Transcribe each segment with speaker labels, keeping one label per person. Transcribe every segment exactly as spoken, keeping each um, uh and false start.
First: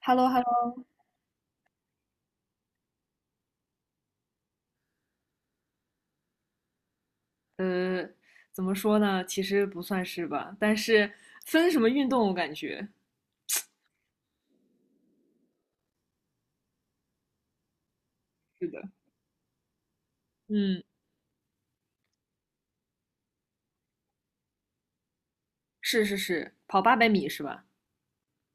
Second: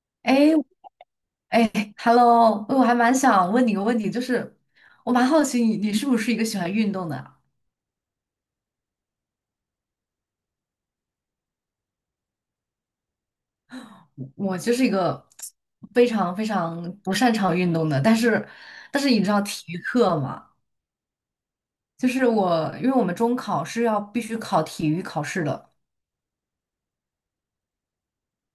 Speaker 1: h e l l o h e l l
Speaker 2: 哎
Speaker 1: o。
Speaker 2: 哎，Hello，我还蛮想问你个问题，就是我蛮好奇你你是不是一个喜欢运动的啊。
Speaker 1: 呃，怎么说呢？其实不算是吧，但是分什么运动，我感觉
Speaker 2: 我就是一个非常非常不擅长运动的，但是
Speaker 1: 是的。
Speaker 2: 但是你知道体育课嘛？
Speaker 1: 嗯，
Speaker 2: 就是我因为我们中考是要必须考体育考试的。
Speaker 1: 是是是，跑八百米是吧？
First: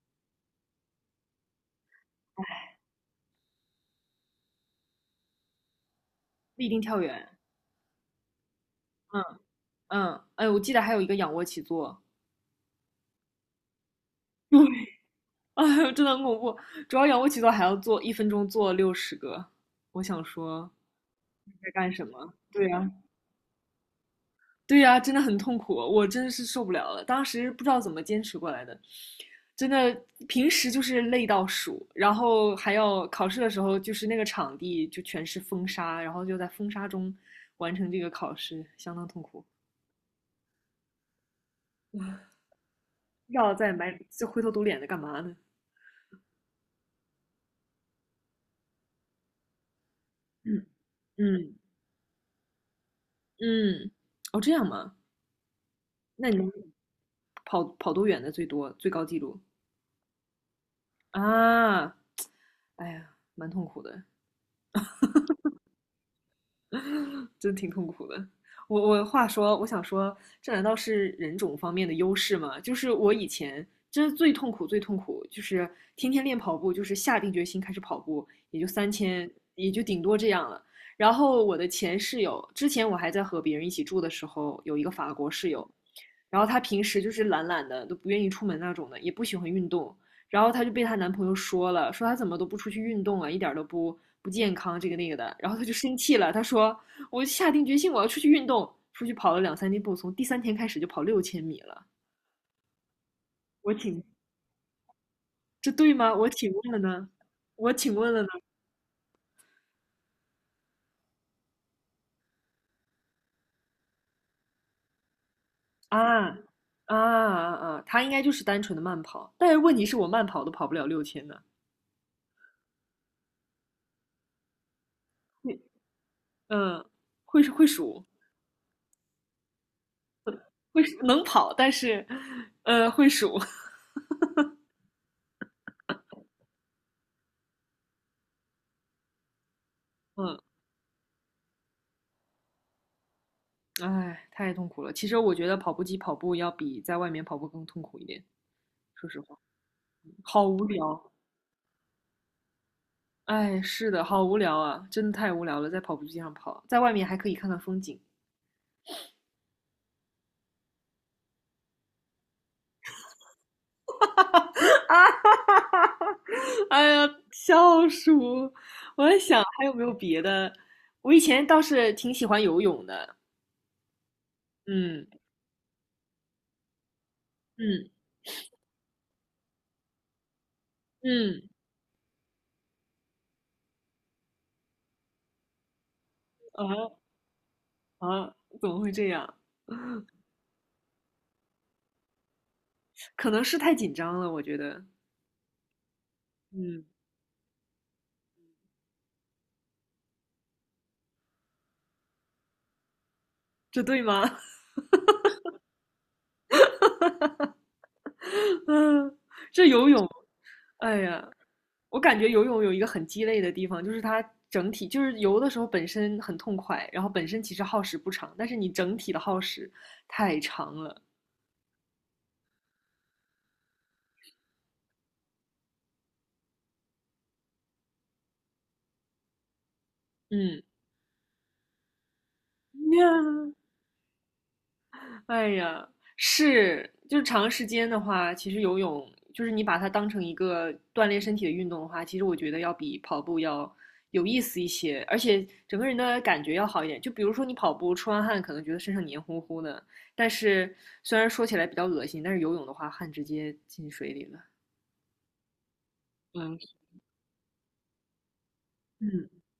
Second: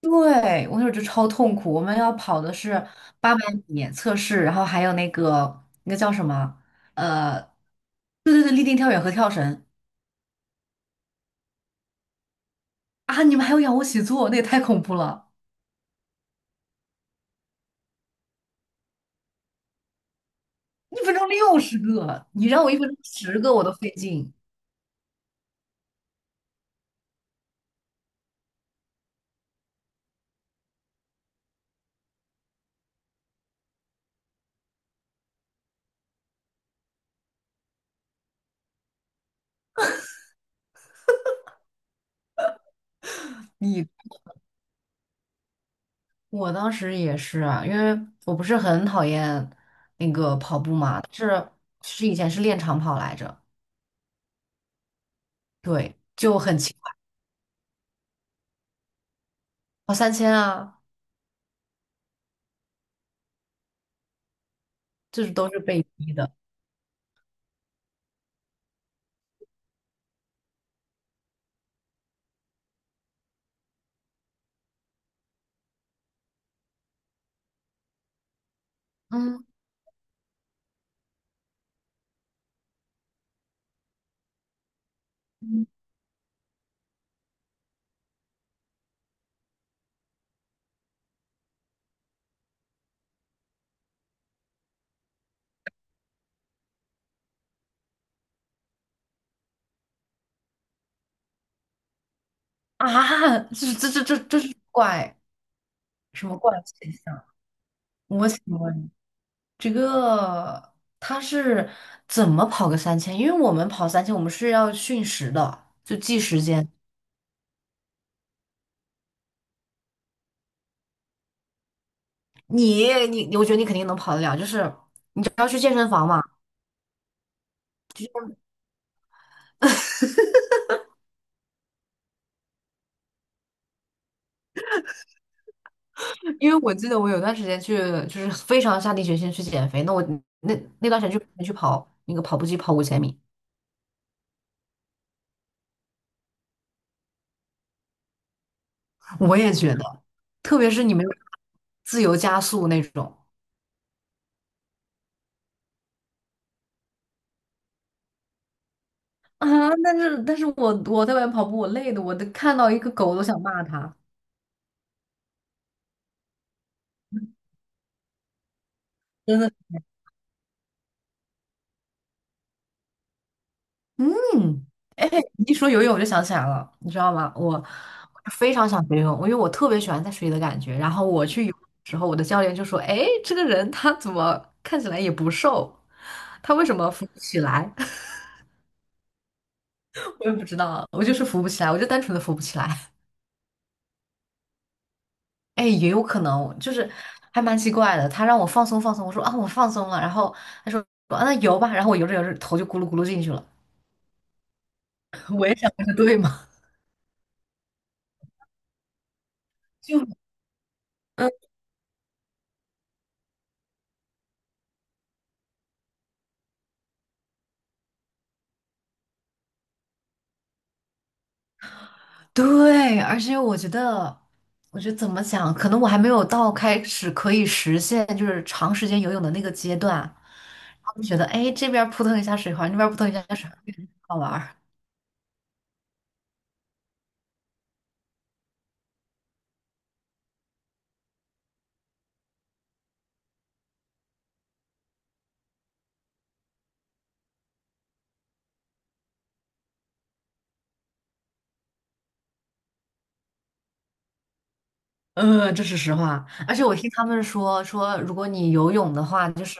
Speaker 2: 对，我那时候就超痛苦，我们要跑的是八百米测试，然后还有那个那个叫什么？
Speaker 1: 立定跳远。
Speaker 2: 呃，对对对，立定跳远和
Speaker 1: 嗯
Speaker 2: 跳绳。
Speaker 1: 嗯，哎，我记得还有一个仰卧起坐。
Speaker 2: 啊，你们还有仰卧起坐，那也
Speaker 1: 对，
Speaker 2: 太恐怖 了。
Speaker 1: 哎呦，真的很恐怖，主要仰卧起坐还要做一分钟做六十个，我想说
Speaker 2: 一分钟六
Speaker 1: 在
Speaker 2: 十
Speaker 1: 干什
Speaker 2: 个，
Speaker 1: 么？
Speaker 2: 你让
Speaker 1: 对
Speaker 2: 我一分
Speaker 1: 呀、
Speaker 2: 钟十个我都费劲。
Speaker 1: 对呀、啊真的很痛苦，我真的是受不了了。当时不知道怎么坚持过来的，真的平时就是累到数，然后还要考试的时候，就是那个场地就全是风沙，然后就在风沙中完成这个考试，相当痛苦。不知道在
Speaker 2: 你
Speaker 1: 埋就灰头土脸的干嘛呢？
Speaker 2: 我当时也是啊，因为我不是很讨厌那个跑
Speaker 1: 嗯
Speaker 2: 步嘛，但是
Speaker 1: 嗯
Speaker 2: 是以前是练长跑来着。
Speaker 1: 嗯，哦这样吗？
Speaker 2: 对，
Speaker 1: 那你
Speaker 2: 就
Speaker 1: 们
Speaker 2: 很奇怪，
Speaker 1: 跑跑多远的最多最高记录
Speaker 2: 跑三千啊，
Speaker 1: 啊？哎呀，蛮痛苦的。
Speaker 2: 就是都是被逼的。
Speaker 1: 真挺痛苦的。我我话说，我想说，这难道是人种方面的优势吗？就是我以前真是最痛苦、最痛苦，就是天天练跑步，就是下定决心开始跑步，也就三千，
Speaker 2: 嗯
Speaker 1: 也就顶多这样了。然后我的前室友，之前我还在和别人一起住的时候，有一个法国室友，
Speaker 2: 嗯，
Speaker 1: 然后他平时就是懒懒的，都不愿意出门那种的，也不喜欢运动。然后她就被她男朋友说了，说她怎么都不出去运动啊，一点都不不健康，这个那个的。然后她就生气了，她说：“我下定决心我要出去运动，出去跑了两三天步，从第三天开始就跑六千米了。”
Speaker 2: 啊，
Speaker 1: 我
Speaker 2: 这这
Speaker 1: 请，
Speaker 2: 这这这是怪
Speaker 1: 这对吗？
Speaker 2: 什
Speaker 1: 我
Speaker 2: 么
Speaker 1: 请
Speaker 2: 怪
Speaker 1: 问了
Speaker 2: 现
Speaker 1: 呢？
Speaker 2: 象？
Speaker 1: 我请问了
Speaker 2: 我
Speaker 1: 呢？
Speaker 2: 请问这个他是怎么跑个三千？因为我们跑三千，我们是要训时的，就计
Speaker 1: 啊啊
Speaker 2: 时间。
Speaker 1: 啊啊！她应该就是单纯的慢跑，但是问题是我慢跑都跑不了六千呢。
Speaker 2: 你你，我觉得你肯定能跑得了，就是你只要去
Speaker 1: 会
Speaker 2: 健身房嘛。
Speaker 1: 嗯，会会数，会能跑，但是呃会数，
Speaker 2: 因为我记得我有段时间去，就是非常下定决心去减肥，那我
Speaker 1: 嗯。
Speaker 2: 那那段时间去去跑那个跑步机跑五千米。
Speaker 1: 哎，太痛苦了。其实我觉得跑步机跑步要比在外面跑步更痛苦一点，说实
Speaker 2: 我
Speaker 1: 话，
Speaker 2: 也觉得，
Speaker 1: 好
Speaker 2: 特
Speaker 1: 无
Speaker 2: 别是你们
Speaker 1: 聊。
Speaker 2: 自由加速那种。
Speaker 1: 哎，是的，好无聊啊，真的太无聊了，在跑步机上跑，在外面还可以看看风景。
Speaker 2: 啊，但是但是我我在外面跑步，我累的，我都看到一个狗都想骂它。
Speaker 1: 啊哈哈哈，哎呀，笑死我我在
Speaker 2: 真
Speaker 1: 想还
Speaker 2: 的。
Speaker 1: 有没有别的。我以前倒是挺喜欢游泳的。
Speaker 2: 嗯，
Speaker 1: 嗯
Speaker 2: 哎，你一说游泳我就想起来了，你知道吗？我我
Speaker 1: 嗯
Speaker 2: 非常想学游泳，因为我特别喜欢在水里的感觉。然后我去
Speaker 1: 嗯，
Speaker 2: 游泳的时候，我的教练就说：“哎，这个人他怎么看起来也不瘦，他为什么
Speaker 1: 啊
Speaker 2: 浮不起来？”
Speaker 1: 啊，怎么会这样？
Speaker 2: 我也不知道，我就是浮不起来，我就单纯的浮不起来。
Speaker 1: 可能是太紧张了，我觉得。
Speaker 2: 哎，也有可能就
Speaker 1: 嗯，
Speaker 2: 是还蛮奇怪的。他让我放松放松，我说啊我放松了，然后他说啊那游吧，然后我游着游着头就咕噜咕噜进去了。
Speaker 1: 这对吗？
Speaker 2: 我也想这对吗？
Speaker 1: 嗯，这 游
Speaker 2: 就
Speaker 1: 泳，哎呀，
Speaker 2: 嗯。
Speaker 1: 我感觉游泳有一个很鸡肋的地方，就是它整体就是游的时候本身很痛快，然后本身其实耗时不长，但是你整体的耗时太长了。
Speaker 2: 对，而且我觉得，我觉得怎么讲，可能我还没有到开始可以实现就是长时间游泳的那个阶段，然
Speaker 1: 嗯，
Speaker 2: 后就觉得，哎，这边儿扑腾一下水花，那边儿扑腾一下水花，好玩儿。
Speaker 1: 哎呀，是，就是长时间的话，其实游泳就是你把它当成一个锻炼身体的运动的话，其实我觉得要比跑步要有意思一些，而且整个人的感觉要好一点。就比如说你跑步出完汗，可能觉得身上黏糊糊的，但是虽然说起来比较恶心，但是游泳的话，汗直接进水里了。
Speaker 2: 嗯，这是实话。而
Speaker 1: 嗯，
Speaker 2: 且我听他们说，说如果你游泳的
Speaker 1: 嗯
Speaker 2: 话，就是，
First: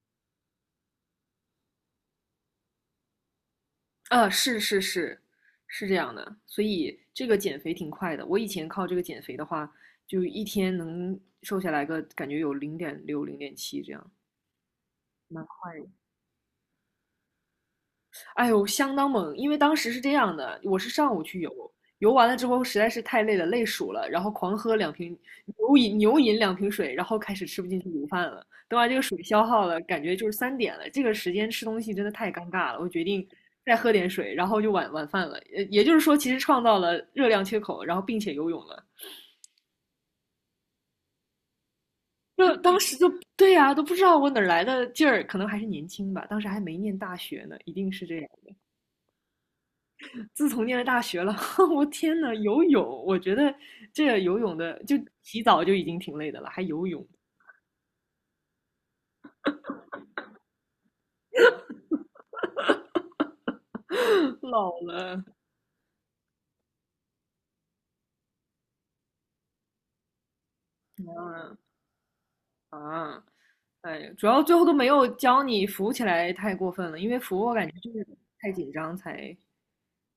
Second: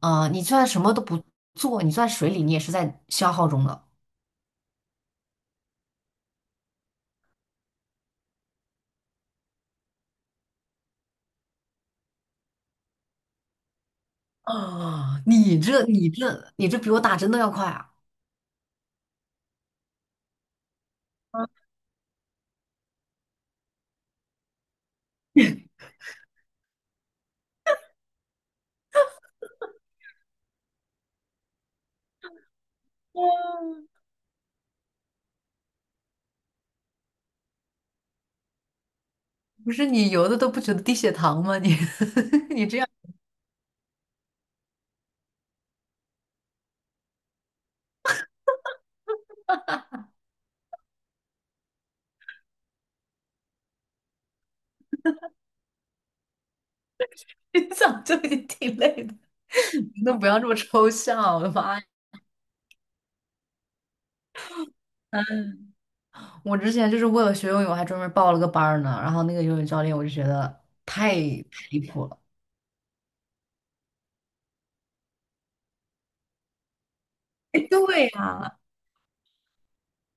Speaker 2: 呃，你就算什么都不做，你就在水里，你也是在消耗中的。
Speaker 1: 啊，是是是，是这样的，所以这个减肥挺快的。我以前靠这个减肥的话，就一天能瘦下来个感觉有零点六、零点七这样，
Speaker 2: 啊，
Speaker 1: 蛮
Speaker 2: 你
Speaker 1: 快
Speaker 2: 这你这你这比我打针都要快啊！
Speaker 1: 哎呦，相当猛！因为当时是这样的，我是上午去游，游完了之后实在是太累了，累鼠了，然后狂喝两瓶牛饮牛饮两瓶水，然后开始吃不进去午饭了。等把这个水消耗了，感觉就是三点了，这个时间吃东西真的太尴尬了。我决定再喝点水，然后就晚晚饭了。也也就是说，其实创造了热量缺口，然后并且游泳了。
Speaker 2: 不是你游的都不觉得低血糖吗？你
Speaker 1: 就
Speaker 2: 你
Speaker 1: 当
Speaker 2: 这样。
Speaker 1: 时就对呀、都不知道我哪儿来的劲儿，可能还是年轻吧，当时还没念大学呢，一定是这样。自从念了大学了，我天呐，游泳，我觉得这游泳的就洗澡就已经挺累的了，还游泳，
Speaker 2: 你早就已经挺累的，你都不要这么抽象，我的妈呀！
Speaker 1: 老了。
Speaker 2: 我之前就是为了学游泳，还专门报了个班儿呢。然后那个游泳教练，我就觉得太
Speaker 1: 嗯
Speaker 2: 太离谱了。
Speaker 1: 啊，哎主要最后都没有教你浮起来，太过分了，因为浮我
Speaker 2: 哎，
Speaker 1: 感觉就是
Speaker 2: 对
Speaker 1: 太
Speaker 2: 呀、
Speaker 1: 紧张才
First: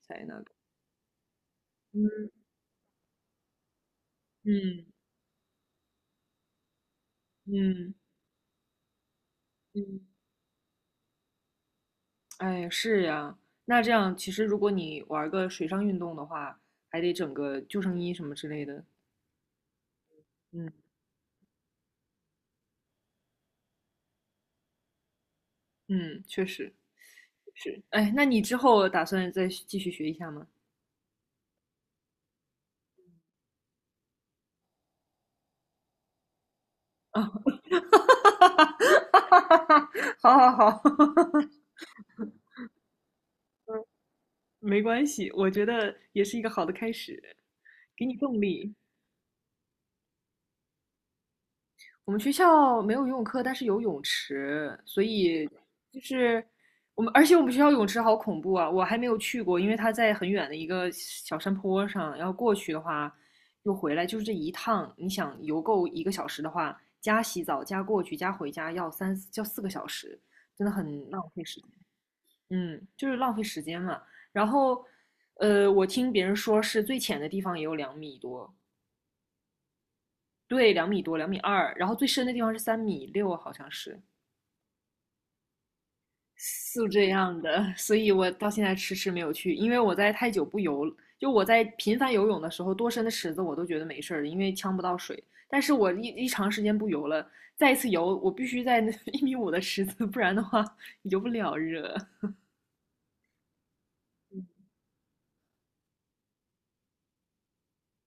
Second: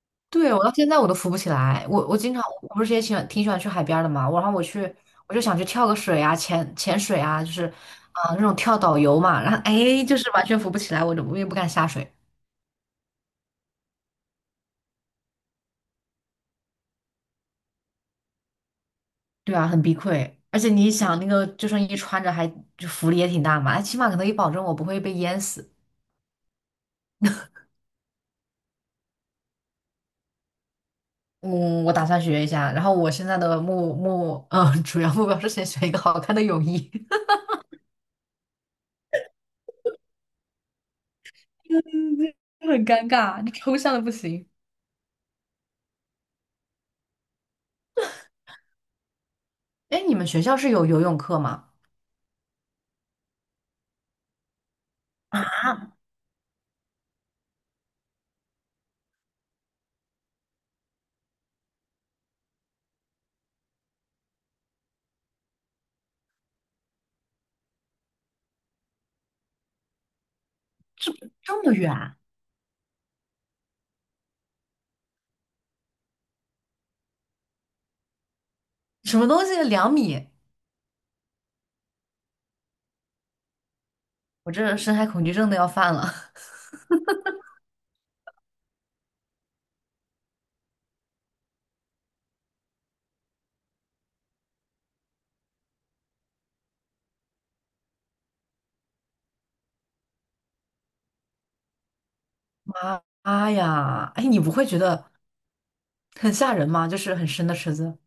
Speaker 1: 才那个。
Speaker 2: 对，我到现在我都浮不起来。我我
Speaker 1: 嗯
Speaker 2: 经常，我不是也喜欢挺喜欢去海边儿的嘛。我然后我去，
Speaker 1: 嗯
Speaker 2: 我就想去跳个水啊，潜潜水啊，就是
Speaker 1: 嗯
Speaker 2: 啊、那种跳导游嘛。然后
Speaker 1: 嗯，
Speaker 2: 哎，就是完全浮不起来，我就我也不敢下水。
Speaker 1: 哎，是呀，那这样其实如果你玩个水上运动的话，还得整个救生衣什么之类的。
Speaker 2: 对啊，很避愧，而且
Speaker 1: 嗯
Speaker 2: 你想那个救生衣穿着还就浮力也挺大嘛，它起码可能也保证我不会被淹死。
Speaker 1: 嗯，确实。是，哎，那你之后打算再继续学一下吗？
Speaker 2: 嗯，我打算学一下，然后我现在的目目嗯主要目标是先学一个好看的泳衣。
Speaker 1: 好好好。
Speaker 2: 嗯。很尴尬，你抽象的不行。
Speaker 1: 没关系，我觉得也是一个好的开始，给你动力。
Speaker 2: 哎，你们学校是有游泳课吗？
Speaker 1: 我们学校没有游泳课，但是有泳池，所以
Speaker 2: 啊，
Speaker 1: 就是我们，而且我们学校泳池好恐怖啊！我还没有去过，因为它在很远的一个小山坡上，要过去的话又回来，就是这一趟，你想游够一个小时的话，加洗澡、加过去、加回家要三要四个小时，真的很浪费时
Speaker 2: 这
Speaker 1: 间。
Speaker 2: 么远，
Speaker 1: 嗯，就是浪费时间嘛。然后，呃，我听别人说是最浅的地方也有两米多。
Speaker 2: 什么东西？两米？
Speaker 1: 对，两米多，两米二，然后最深的地方是三米六，好像是。
Speaker 2: 我这深海恐惧症都要犯了。
Speaker 1: 是这样的，所以我到现在迟迟没有去，因为我在太久不游，就我在频繁游泳的时候，多深的池子我都觉得没事儿因为呛不到水。但是我一一长时间不游了，再一次游，我必须在 一米五的池子，不然的话游不了热。
Speaker 2: 妈妈呀，哎，你不会觉得很吓人吗？就是很深的池子。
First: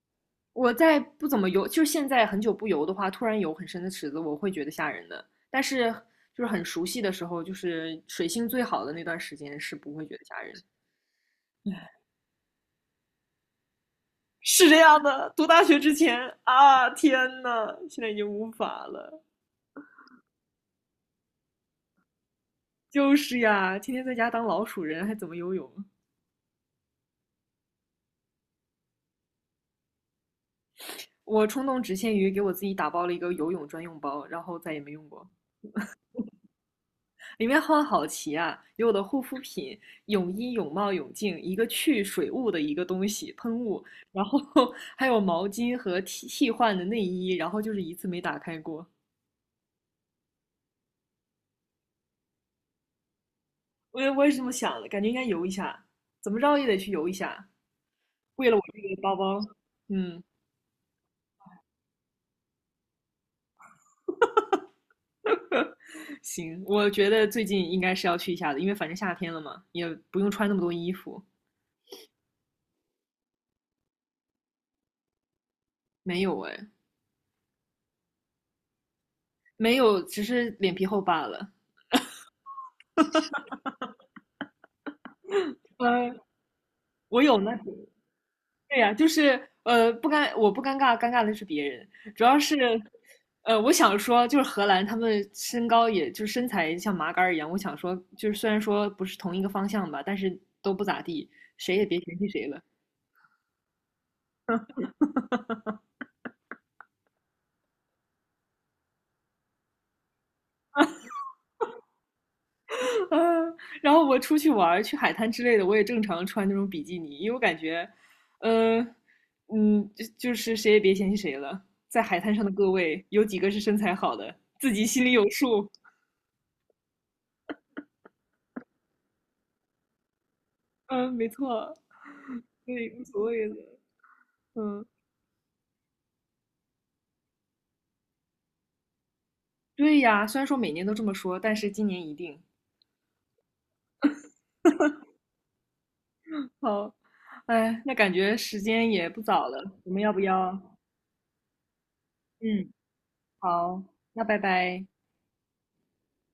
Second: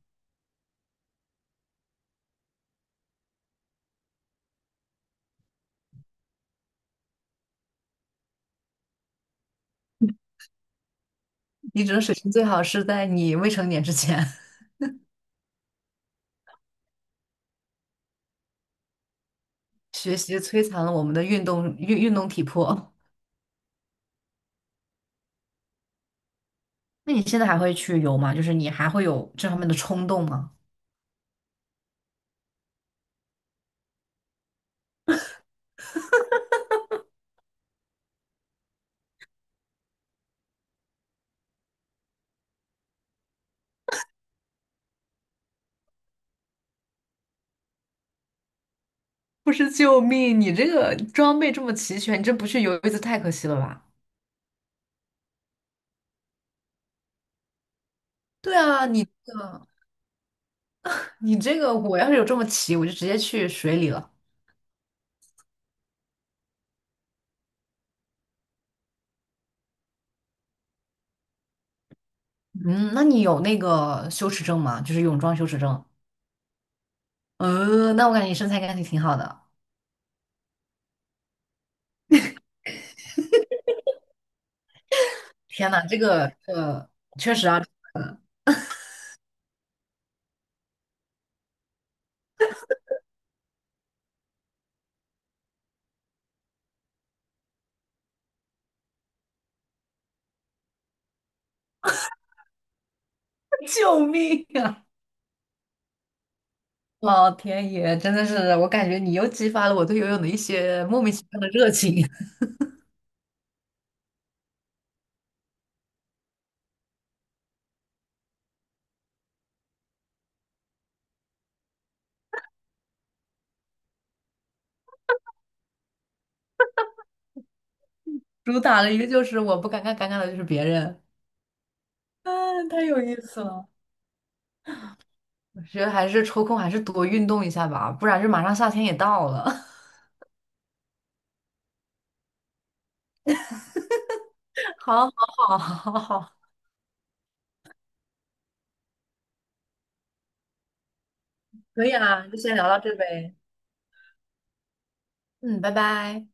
Speaker 1: 我再不怎么游，就是现在很久不游的话，突然游很深的池子，我会觉得吓人的。但是就是很熟悉的时候，就是水性最好的那段时间，是不会觉得吓人的。
Speaker 2: 你只能水性最好是在你未成年之前。
Speaker 1: 是这样的，读大学之前啊，天呐，现在已经无法了。
Speaker 2: 学习摧残了我们的运动运运动体魄。
Speaker 1: 就是呀，天天在家当老鼠人，还怎么游泳？
Speaker 2: 那你现在还会去游吗？就是你还会有这方面的冲动吗？
Speaker 1: 我冲动只限于给我自己打包了一个游泳专用包，然后再也没用过。里面好好奇啊，有我的护肤品、泳衣、泳帽、泳镜，一个去水雾的一个东西喷雾，然后 还有毛巾和替替换的内衣，然后就是一次没打开过。
Speaker 2: 不是，救命！你这个装备这么齐全，你这不去游一次太可惜了吧？
Speaker 1: 我也我也是这么想的，感觉应该游一下，怎么着也得去游一下。为了
Speaker 2: 对
Speaker 1: 我这
Speaker 2: 啊，
Speaker 1: 个
Speaker 2: 你
Speaker 1: 包
Speaker 2: 这
Speaker 1: 包，
Speaker 2: 个
Speaker 1: 嗯，
Speaker 2: 你这个，我要是有这么齐，我就直接去水里了。
Speaker 1: 行，我觉得最近应该是要去一下的，因为反正夏天了嘛，也不用穿那么多衣服。
Speaker 2: 嗯，那你有那个羞耻症吗？就是泳装羞耻症。
Speaker 1: 没有哎，
Speaker 2: 呃，那我感觉你身材应该挺挺好的。
Speaker 1: 没有，只是脸皮厚罢了。
Speaker 2: 天呐，这
Speaker 1: 呃，
Speaker 2: 个呃，
Speaker 1: 我
Speaker 2: 确
Speaker 1: 有
Speaker 2: 实
Speaker 1: 呢。
Speaker 2: 啊，
Speaker 1: 对呀、就是呃，不尴，我不尴尬，尴尬的是别人，主要是。呃，我想说，就是荷兰，他们身高也就是身材像麻杆儿一样。我想说，就是虽然说不是同一个方向吧，但是都不咋地，谁也别嫌弃谁了。
Speaker 2: 救命啊！老天爷，真的是，我感觉你又激发了我对游泳的一些莫名其妙的热情。
Speaker 1: 嗯，啊然后我出去玩去海滩之类的，我也正常穿那种比基尼，因为我感觉，嗯，嗯，就就是谁也别嫌弃谁了，在海滩上的各位，有几个是身材好的，自己心里有数。
Speaker 2: 主打了一个就是我不尴尬，尴尬的就是别人。
Speaker 1: 嗯，没错，
Speaker 2: 啊，太
Speaker 1: 对，
Speaker 2: 有
Speaker 1: 无
Speaker 2: 意
Speaker 1: 所
Speaker 2: 思
Speaker 1: 谓的。
Speaker 2: 了！
Speaker 1: 嗯，
Speaker 2: 我觉得还是抽空还是多运动一下吧，不然就马上夏天也到了。
Speaker 1: 对呀，虽然说每年都这么说，但是今年一定
Speaker 2: 好，好，好，好，好，
Speaker 1: 好。哎，那感觉时间也不早了，我们要不要？
Speaker 2: 可以啊，就先聊
Speaker 1: 嗯，
Speaker 2: 到这呗。
Speaker 1: 好，那拜拜。
Speaker 2: 嗯，拜拜。